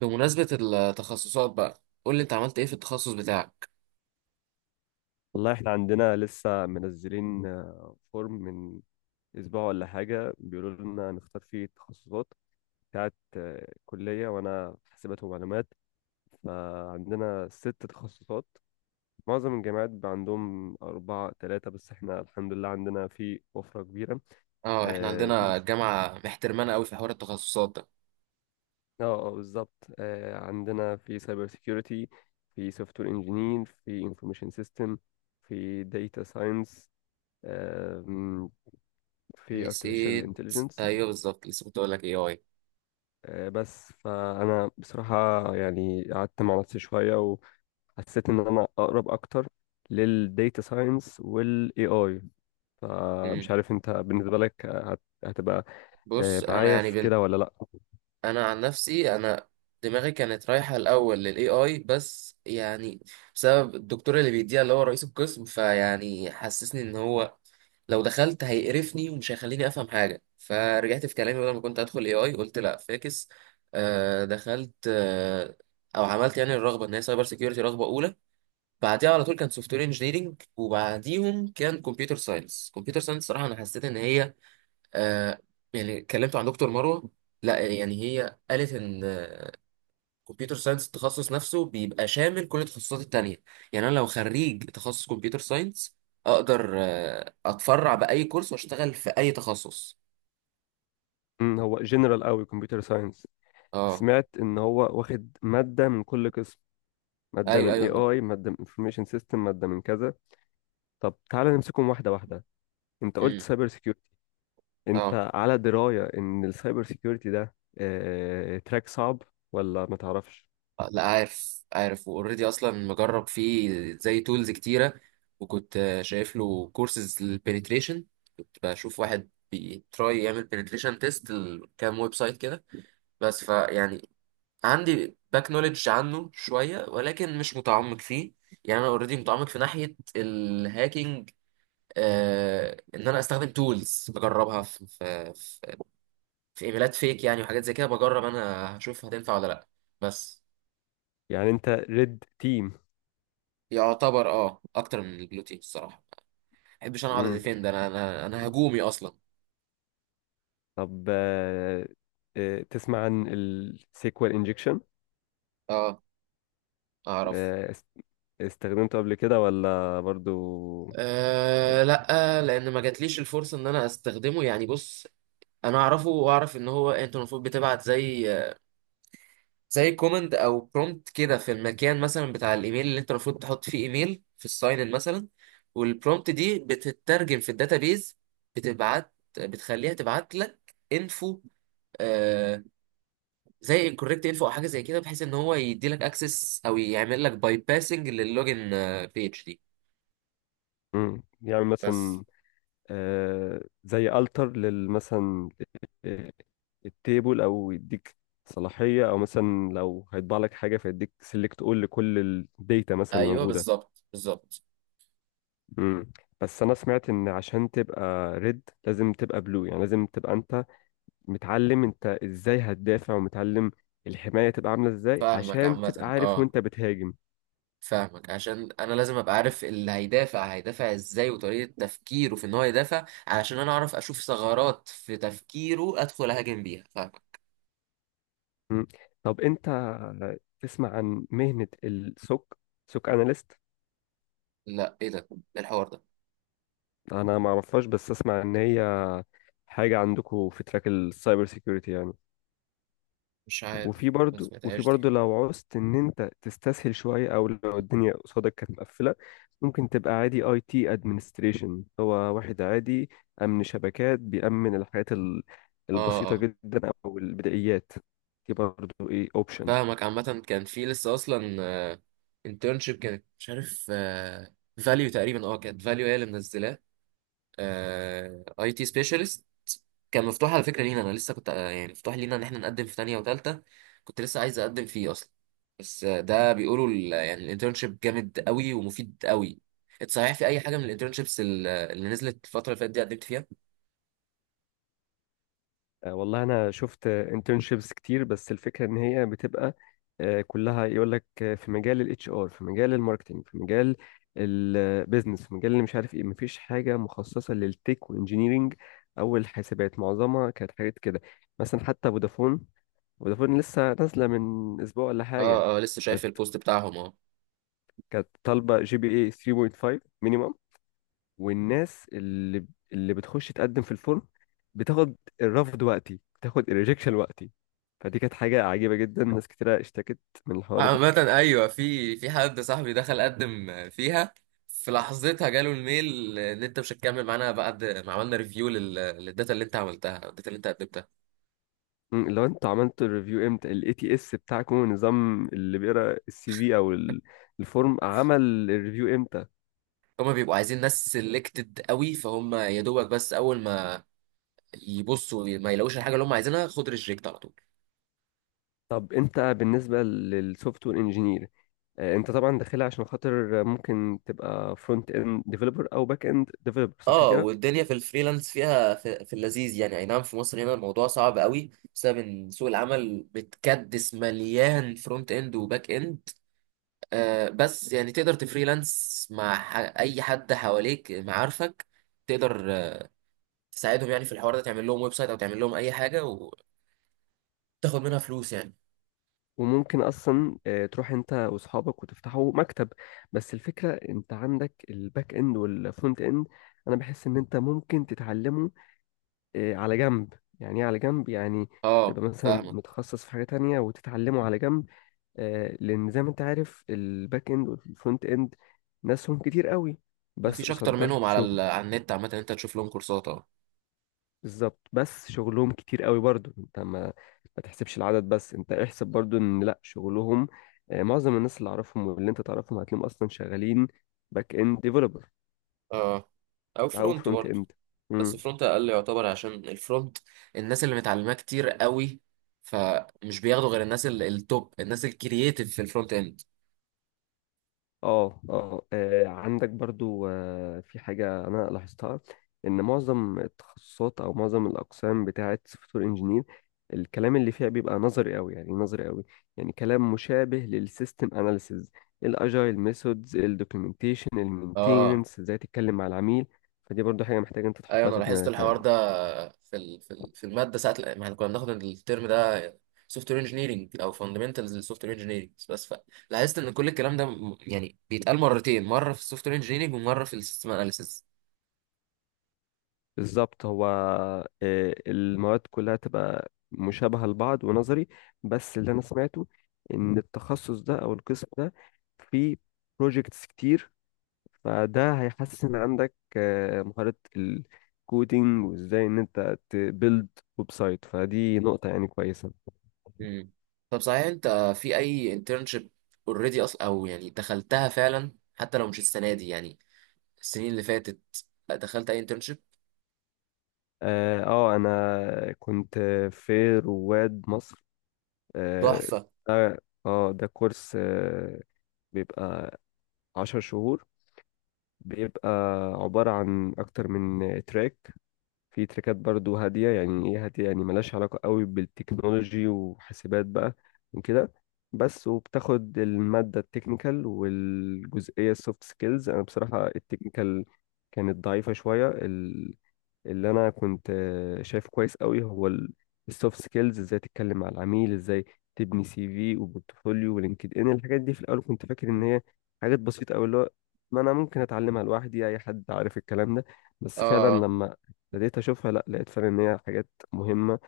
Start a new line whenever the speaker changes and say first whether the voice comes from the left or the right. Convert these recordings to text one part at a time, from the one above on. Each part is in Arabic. right: بمناسبة التخصصات بقى قول لي انت عملت ايه في التخصص بتاعك.
left: والله احنا عندنا لسه منزلين فورم من اسبوع ولا حاجة، بيقولوا لنا نختار فيه التخصصات بتاعت كلية. وانا في حاسبات ومعلومات، فعندنا ست تخصصات. معظم الجامعات بقى عندهم أربعة تلاتة، بس احنا الحمد لله عندنا في وفرة كبيرة.
right: اه، احنا
left: آه، في.
right: عندنا الجامعة محترمانة قوي في حوار التخصصات ده.
left: اه، آه، بالظبط. عندنا في سايبر سيكيورتي، في سوفت وير انجينير، في انفورميشن سيستم، في داتا ساينس، في artificial
right: نسيت.
left: intelligence.
right: ايوه بالظبط، لسه كنت اقول لك ايه اي.
left: بس فانا بصراحه يعني قعدت مع نفسي شويه، وحسيت ان انا اقرب اكتر للديتا ساينس والاي اي. فمش
right: مم.
left: عارف انت بالنسبه لك هتبقى
right: بص، انا
left: معايا في كده ولا لا؟
right: انا عن نفسي، انا دماغي كانت رايحة الاول للاي اي، بس يعني بسبب الدكتور اللي بيديها، اللي هو رئيس القسم، فيعني حسسني ان هو لو دخلت هيقرفني ومش هيخليني افهم حاجه، فرجعت في كلامي. بدل ما كنت ادخل اي اي قلت لا فاكس. آه دخلت، آه او عملت يعني الرغبه ان هي سايبر سيكيورتي رغبه اولى، بعديها على طول كان سوفت وير انجينيرنج، وبعديهم كان كمبيوتر ساينس. كمبيوتر ساينس صراحه انا حسيت ان هي آه، يعني كلمت عن دكتور مروه، لا يعني هي قالت ان كمبيوتر ساينس التخصص نفسه بيبقى شامل كل التخصصات التانية. يعني انا لو خريج تخصص كمبيوتر ساينس اقدر اتفرع باي كورس واشتغل في اي تخصص.
left: هو جنرال قوي كمبيوتر ساينس.
right: اه.
left: سمعت ان هو واخد ماده من كل قسم، ماده
right: ايوه
left: من اي
right: ايوه.
left: اي، ماده من انفورميشن سيستم، ماده من كذا. طب تعالى نمسكهم واحده واحده. انت قلت
right: امم.
left: سايبر، انت
right: اه،
left: على دراية ان السايبر سيكيورتي ده تراك صعب ولا ما تعرفش؟
right: لا عارف عارف، واوريدي اصلا مجرب فيه زي تولز كتيره. وكنت شايف له كورسز للبنتريشن، كنت بشوف واحد بيتراي يعمل بنتريشن تيست لكام ويب سايت كده. بس فيعني عندي باك نوليدج عنه شوية، ولكن مش متعمق فيه. يعني انا اوريدي متعمق في ناحية الهاكينج، آه ان انا استخدم تولز بجربها في ايميلات فيك يعني، وحاجات زي كده بجرب انا هشوف هتنفع ولا لا. بس
left: يعني انت ريد تيم؟
right: يعتبر اه اكتر من البلو تيم الصراحة. ما بحبش انا اقعد
left: مم.
right: اديفند، انا هجومي اصلا.
left: طب، تسمع عن السيكوال انجكشن؟
right: اه، اعرف.
left: استخدمته قبل كده ولا برضو؟
right: أه لا، لان ما جاتليش الفرصه ان انا استخدمه. يعني بص، انا اعرفه واعرف ان هو انت المفروض بتبعت زي كومند او برومبت كده، في المكان مثلا بتاع الايميل اللي انت المفروض تحط فيه ايميل، في الساين ان مثلا. والبرومبت دي بتترجم في الداتابيز، بتبعت بتخليها تبعت لك انفو، آه زي انكوركت انفو او حاجه زي كده، بحيث ان هو يدي لك اكسس او يعمل لك باي باسنج للوجن بيج دي.
left: مم. يعني
right: بس
left: مثلا زي التر للمثلا التيبل، او يديك صلاحية، او مثلا لو هيطبع لك حاجة فيديك سيلكت اول لكل الداتا مثلا
right: ايوه
left: الموجودة.
right: بالظبط بالظبط.
left: امم بس انا سمعت ان عشان تبقى ريد لازم تبقى بلو، يعني لازم تبقى انت متعلم انت ازاي هتدافع، ومتعلم الحماية تبقى عاملة ازاي،
right: فاهمك
left: عشان
right: عامه،
left: تبقى عارف
right: اه
left: وانت بتهاجم.
right: فاهمك. عشان انا لازم ابقى عارف اللي هيدافع هيدافع ازاي، وطريقة تفكيره في ان هو يدافع، علشان انا اعرف اشوف ثغرات في تفكيره ادخل اهاجم بيها. فاهمك.
left: مم. طب انت تسمع عن مهنة السوك، سوك اناليست؟
right: لا، ايه ده؟ إيه الحوار ده؟
left: انا ما اعرفهاش بس اسمع ان هي حاجة عندكم في تراك السايبر سيكيورتي يعني.
right: مش عارف.
left: وفي
right: ما
left: برضو وفي
right: سمعتهاش دي.
left: برضو لو عوزت ان انت تستسهل شويه، او لو الدنيا قصادك كانت مقفله، ممكن تبقى عادي اي تي ادمنستريشن. هو واحد عادي، امن شبكات، بيأمن الحاجات
right: اه
left: البسيطه
right: اه
left: جدا او البدائيات. دي برضو ايه اوبشن.
right: فاهمك. عامة كان في لسه اصلا انترنشيب، كانت مش عارف فاليو تقريبا، اه كانت فاليو هي اللي منزلاه، اي تي سبيشالست. كان مفتوح على فكرة لينا، انا لسه كنت يعني مفتوح لينا ان احنا نقدم في تانية وتالتة، كنت لسه عايز اقدم فيه اصلا. بس ده بيقولوا يعني الانترنشيب جامد قوي ومفيد قوي. انت صحيح في اي حاجة من الانترنشيبس اللي نزلت الفترة اللي فاتت دي قدمت فيها؟
left: والله انا شفت انترنشيبس كتير، بس الفكره ان هي بتبقى كلها يقول لك في مجال الاتش ار، في مجال الماركتنج، في مجال البيزنس، في مجال اللي مش عارف ايه. مفيش حاجه مخصصه للتك وانجينيرينج او الحاسبات، معظمها كانت حاجات كده. مثلا حتى فودافون، فودافون لسه نازله من اسبوع ولا حاجه.
right: اه اه، لسه
left: كانت
right: شايف البوست بتاعهم، اه.
left: كانت طالبه GPA 3.5 مينيمم، والناس اللي بتخش تقدم في الفورم بتاخد الرفض وقتي، بتاخد الريجكشن وقتي. فدي كانت حاجة عجيبة جدا، ناس كتيرة اشتكت من الحوار ده.
right: عامة ايوه، في حد صاحبي دخل قدم فيها، في لحظتها جاله الميل ان انت مش هتكمل معانا بعد ما عملنا ريفيو للداتا اللي انت عملتها، الداتا اللي انت قدمتها.
left: مم، لو انتوا عملتوا الريفيو امتى؟ الاي تي اس بتاعكم، النظام اللي بيقرا السي في او الفورم، عمل الريفيو امتى؟
right: هما بيبقوا عايزين ناس سيلكتد قوي، فهم يا دوبك بس اول ما يبصوا ما يلاقوش الحاجه اللي هم عايزينها، خد ريجكت على طول.
left: طب انت بالنسبة للسوفت وير انجينير، انت طبعا داخلها عشان خاطر ممكن تبقى فرونت اند ديفلوبر او باك اند ديفلوبر، صح
right: اه،
left: كده؟
right: والدنيا في الفريلانس فيها في اللذيذ، يعني اي نعم في مصر هنا الموضوع صعب قوي بسبب ان سوق العمل متكدس مليان فرونت اند وباك اند. آه بس يعني تقدر تفريلانس مع اي حد حواليك، معارفك تقدر تساعدهم يعني في الحوار ده، تعمل لهم ويب سايت او تعمل لهم اي حاجه وتاخد منها فلوس يعني.
left: وممكن اصلا تروح انت واصحابك وتفتحوا مكتب. بس الفكره انت عندك الباك اند والفرونت اند، انا بحس ان انت ممكن تتعلمه على جنب. يعني ايه على جنب؟ يعني تبقى
right: اه
left: مثلا
right: فاهمك.
left: متخصص في حاجه تانية، وتتعلمه على جنب. لان زي ما انت عارف الباك اند والفرونت اند ناسهم كتير قوي، بس
right: مفيش
left: قصاد
right: اكتر
left: ده
right: منهم على
left: شغل.
right: ال... على النت. عامه انت تشوف لهم كورسات، اه.
left: بالظبط. بس شغلهم كتير قوي برضو، انت ما تحسبش العدد، بس انت احسب برضو ان لا شغلهم معظم الناس اللي اعرفهم واللي انت تعرفهم هتلاقيهم اصلا شغالين باك اند ديفلوبر،
right: اه او
left: او
right: فرونت
left: فرونت
right: برضه.
left: اند.
right: بس فرونت اقل يعتبر، عشان الفرونت الناس اللي متعلماه كتير قوي، فمش بياخدوا غير الناس التوب، الناس الكرييتيف في الفرونت اند.
left: اه، اه، عندك برضو في حاجة أنا لاحظتها، إن معظم التخصصات أو معظم الأقسام بتاعة سوفت وير إنجينير الكلام اللي فيها بيبقى نظري أوي. يعني إيه نظري أوي؟ يعني كلام مشابه للسيستم أناليسيز، الأجايل ميثودز، الدوكيومنتيشن،
right: اه
left: المينتيننس، إزاي تتكلم مع العميل. فدي برضو حاجة محتاجة أنت
right: ايوه
left: تحطها
right: انا
left: في
right: لاحظت
left: دماغك يعني.
right: الحوار ده، في الماده ساعه ما احنا كنا بناخد الترم ده سوفت وير انجينيرنج او فاندمنتالز للسوفت وير انجينيرنج بس. فلاحظت ان كل الكلام ده يعني بيتقال مرتين، مره في السوفت وير انجينيرنج ومره في السيستم اناليسيس.
left: بالظبط. هو المواد كلها تبقى مشابهة لبعض ونظري، بس اللي أنا سمعته إن التخصص ده أو القسم ده فيه بروجيكتس كتير، فده هيحسن عندك مهارة الكودينج وإزاي إن أنت تبيلد ويب سايت، فدي نقطة يعني كويسة.
right: مم. طب صحيح انت في اي انترنشيب اوريدي اصلا، او يعني دخلتها فعلا حتى لو مش السنه دي يعني، السنين اللي فاتت دخلت اي انترنشيب؟
left: اه، أنا كنت في رواد مصر. اه،
right: تحفه.
left: ده ده كورس بيبقى 10 شهور، بيبقى عبارة عن أكتر من تراك. في تراكات برضو هادية، يعني إيه هادية؟ يعني ملهاش علاقة قوي بالتكنولوجي وحاسبات بقى وكده. بس وبتاخد المادة التكنيكال والجزئية السوفت سكيلز، أنا بصراحة التكنيكال كانت ضعيفة شوية. اللي انا كنت شايفه كويس قوي هو السوفت سكيلز، ازاي تتكلم مع العميل، ازاي تبني سي في وبورتفوليو ولينكد ان. الحاجات دي في الاول كنت فاكر ان
right: مم.
left: هي حاجات بسيطه قوي، اللي هو ما انا ممكن اتعلمها لوحدي، اي حد عارف الكلام ده، بس فعلا
right: اه
left: لما بديت اشوفها لا، لقيت فعلا ان هي حاجات مهمه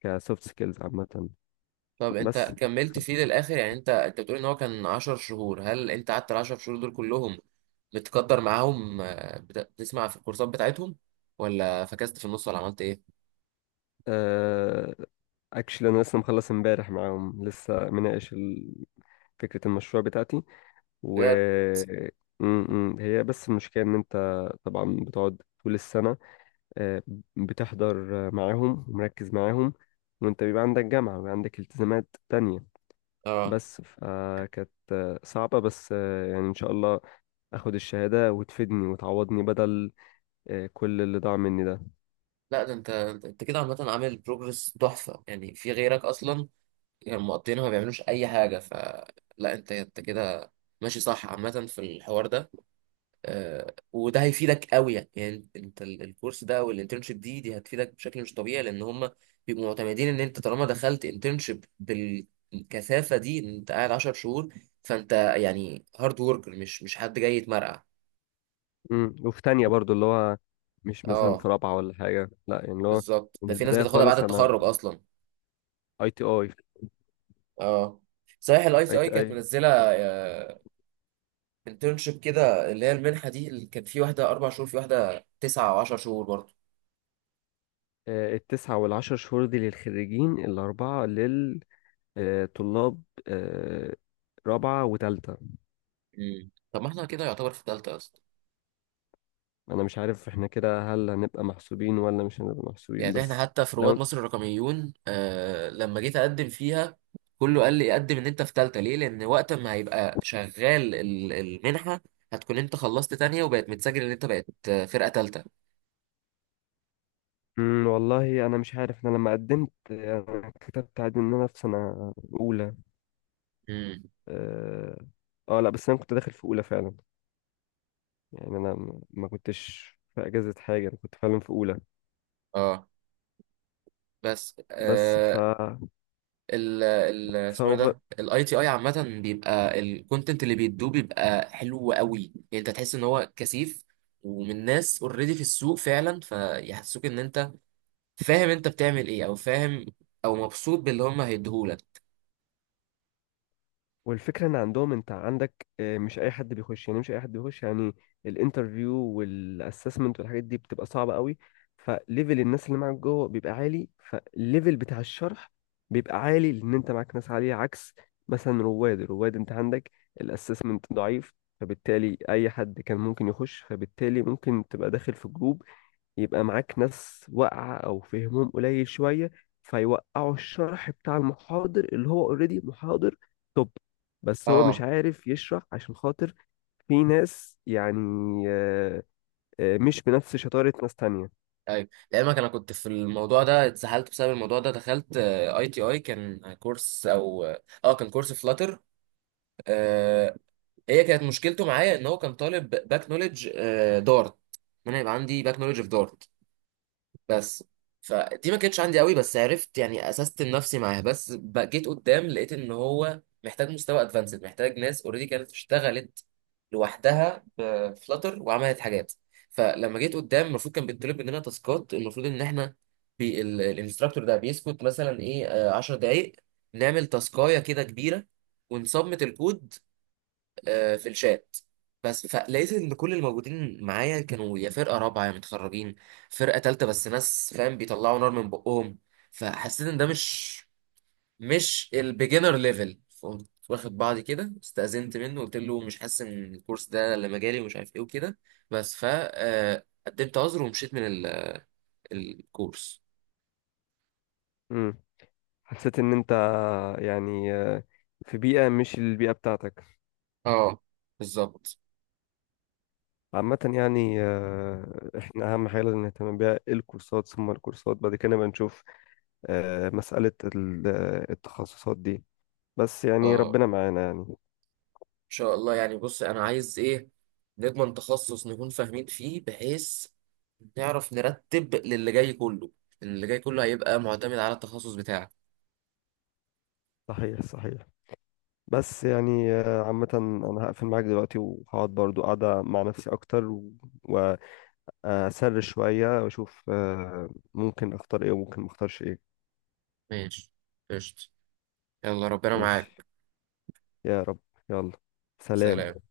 left: كسوفت سكيلز عامه.
right: طب
left: بس.
right: انت كملت
left: ف-
right: فيه للاخر؟ يعني انت بتقول ان هو كان 10 شهور، هل انت قعدت ال 10 شهور دول كلهم متقدر معاهم، بتسمع في الكورسات بتاعتهم، ولا فكست في النص، ولا عملت ايه؟
left: آه، اكشلي انا لسه مخلص امبارح معاهم، لسه مناقش فكرة المشروع بتاعتي. و
right: بجد.
left: م- م. هي بس المشكلة إن أنت طبعا بتقعد طول السنة، آه، بتحضر معاهم ومركز معاهم، وأنت بيبقى عندك جامعة وبيبقى عندك التزامات تانية.
right: اه
left: بس فكانت صعبة، بس يعني إن شاء الله أخد الشهادة وتفيدني وتعوضني بدل كل اللي ضاع مني ده.
right: لا، ده انت كده عامه عامل بروجرس تحفه يعني، في غيرك اصلا يعني مقضينها، ما بيعملوش اي حاجه. فلا، انت كده ماشي صح عامه في الحوار ده. وده هيفيدك قوي يعني. يعني انت الكورس ده والانترنشيب دي هتفيدك بشكل مش طبيعي، لان هم بيبقوا معتمدين ان انت طالما دخلت انترنشيب بالكثافه دي، ان انت قاعد 10 شهور، فانت يعني هارد وركر، مش حد جاي يتمرقع.
left: وفي تانية برضو، اللي هو مش مثلا
right: اه
left: في رابعة ولا حاجة لا، يعني اللي هو
right: بالظبط،
left: من
right: ده في ناس
left: البداية
right: بتاخدها بعد
left: خالص. أنا
right: التخرج اصلا.
left: أي تي أي
right: اه صحيح، الاي
left: أي
right: سي اي
left: تي
right: كانت
left: أي
right: منزله انترنشيب كده، اللي هي المنحه دي، اللي كان في واحده اربع شهور، في واحده تسعه او 10 شهور برضه.
left: التسعة والعشر شهور دي للخريجين، الأربعة للطلاب رابعة وتالتة.
right: مم. طب ما احنا كده يعتبر في ثالثه اصلا.
left: أنا مش عارف إحنا كده هل هنبقى محسوبين ولا مش هنبقى محسوبين،
right: يعني احنا
left: بس
right: حتى في رواد
left: لو.
right: مصر الرقميون، آه لما جيت اقدم فيها كله قال لي قدم ان انت في تالتة، ليه؟ لان وقت ما هيبقى شغال المنحة هتكون انت خلصت تانية، وبقت متسجل ان انت بقت فرقة تالتة.
left: مم، والله أنا مش عارف. أنا لما قدمت أنا كتبت عادي إن أنا في سنة أولى.
right: امم.
left: آه. لأ بس أنا كنت داخل في أولى فعلا، يعني أنا ما كنتش في أجازة حاجة، أنا كنت فعلا في أولى
right: اه. بس
left: بس. ف
right: آه، ال
left: ف
right: اسمه ايه ده، الاي تي اي، عامة بيبقى الكونتنت اللي بيدوه بيبقى حلو قوي، يعني انت تحس ان هو كثيف، ومن ناس اوريدي في السوق فعلا، فيحسسوك ان انت فاهم انت بتعمل ايه، او فاهم، او مبسوط باللي هم هيديهولك.
left: والفكرة ان عندهم انت عندك مش اي حد بيخش يعني، مش اي حد بيخش يعني. الانترفيو والاسسمنت والحاجات دي بتبقى صعبة قوي، فليفل الناس اللي معاك جوه بيبقى عالي، فالليفل بتاع الشرح بيبقى عالي لان انت معاك ناس عالية. عكس مثلا رواد، انت عندك الاسسمنت ضعيف، فبالتالي اي حد كان ممكن يخش، فبالتالي ممكن تبقى داخل في جروب يبقى معاك ناس واقعة أو فهمهم قليل شوية، فيوقعوا الشرح بتاع المحاضر اللي هو اوريدي محاضر توب، بس هو مش
right: اه
left: عارف يشرح عشان خاطر في ناس يعني آه، مش بنفس شطارة ناس تانية.
right: ايوه لعلمك، انا كنت في الموضوع ده اتسحلت بسبب الموضوع ده. دخلت اي تي اي كان كورس او اه كان كورس فلاتر، آه هي كانت مشكلته معايا ان هو كان طالب باك نولج، آه دارت، ان انا يبقى عندي باك نولج في دارت، بس فدي ما كانتش عندي قوي، بس عرفت يعني اسست نفسي معاها، بس بقى جيت قدام لقيت ان هو محتاج مستوى ادفانسد، محتاج ناس اوريدي كانت اشتغلت لوحدها بفلاتر وعملت حاجات. فلما جيت قدام المفروض كان بيطلب مننا تاسكات، المفروض ان احنا الانستراكتور ده بيسكت مثلا ايه 10 دقايق نعمل تاسكايه كده كبيره ونسبمت الكود في الشات. بس فلقيت ان كل الموجودين معايا كانوا يا فرقه رابعه، يا متخرجين، فرقه تالته بس ناس فاهم بيطلعوا نار من بقهم. فحسيت ان ده مش مش البيجنر ليفل، فقمت واخد بعضي كده، استأذنت منه قلت له مش حاسس ان الكورس ده اللي مجالي ومش عارف ايه وكده. بس ف قدمت عذر ومشيت من الكورس.
left: مم. حسيت إن أنت يعني في بيئة مش البيئة بتاعتك.
right: اه بالظبط.
left: عامة يعني احنا أهم حاجة لازم نهتم بيها الكورسات، ثم الكورسات. بعد كده نبقى نشوف مسألة التخصصات دي، بس يعني
right: اه
left: ربنا معانا يعني.
right: شاء الله يعني. بص انا عايز ايه؟ نضمن تخصص نكون فاهمين فيه، بحيث نعرف نرتب للي جاي كله، لأن اللي جاي كله هيبقى معتمد على التخصص بتاعك.
left: صحيح، صحيح. بس يعني عامة أنا هقفل معاك دلوقتي وهقعد برضو قاعدة مع نفسي أكتر، وأسر شوية وأشوف ممكن أختار إيه وممكن مختارش إيه.
right: ماشي، قشطة. يلا ربنا
left: ماشي.
right: معاك.
left: يا رب. يلا.
right: سلام.
left: سلام.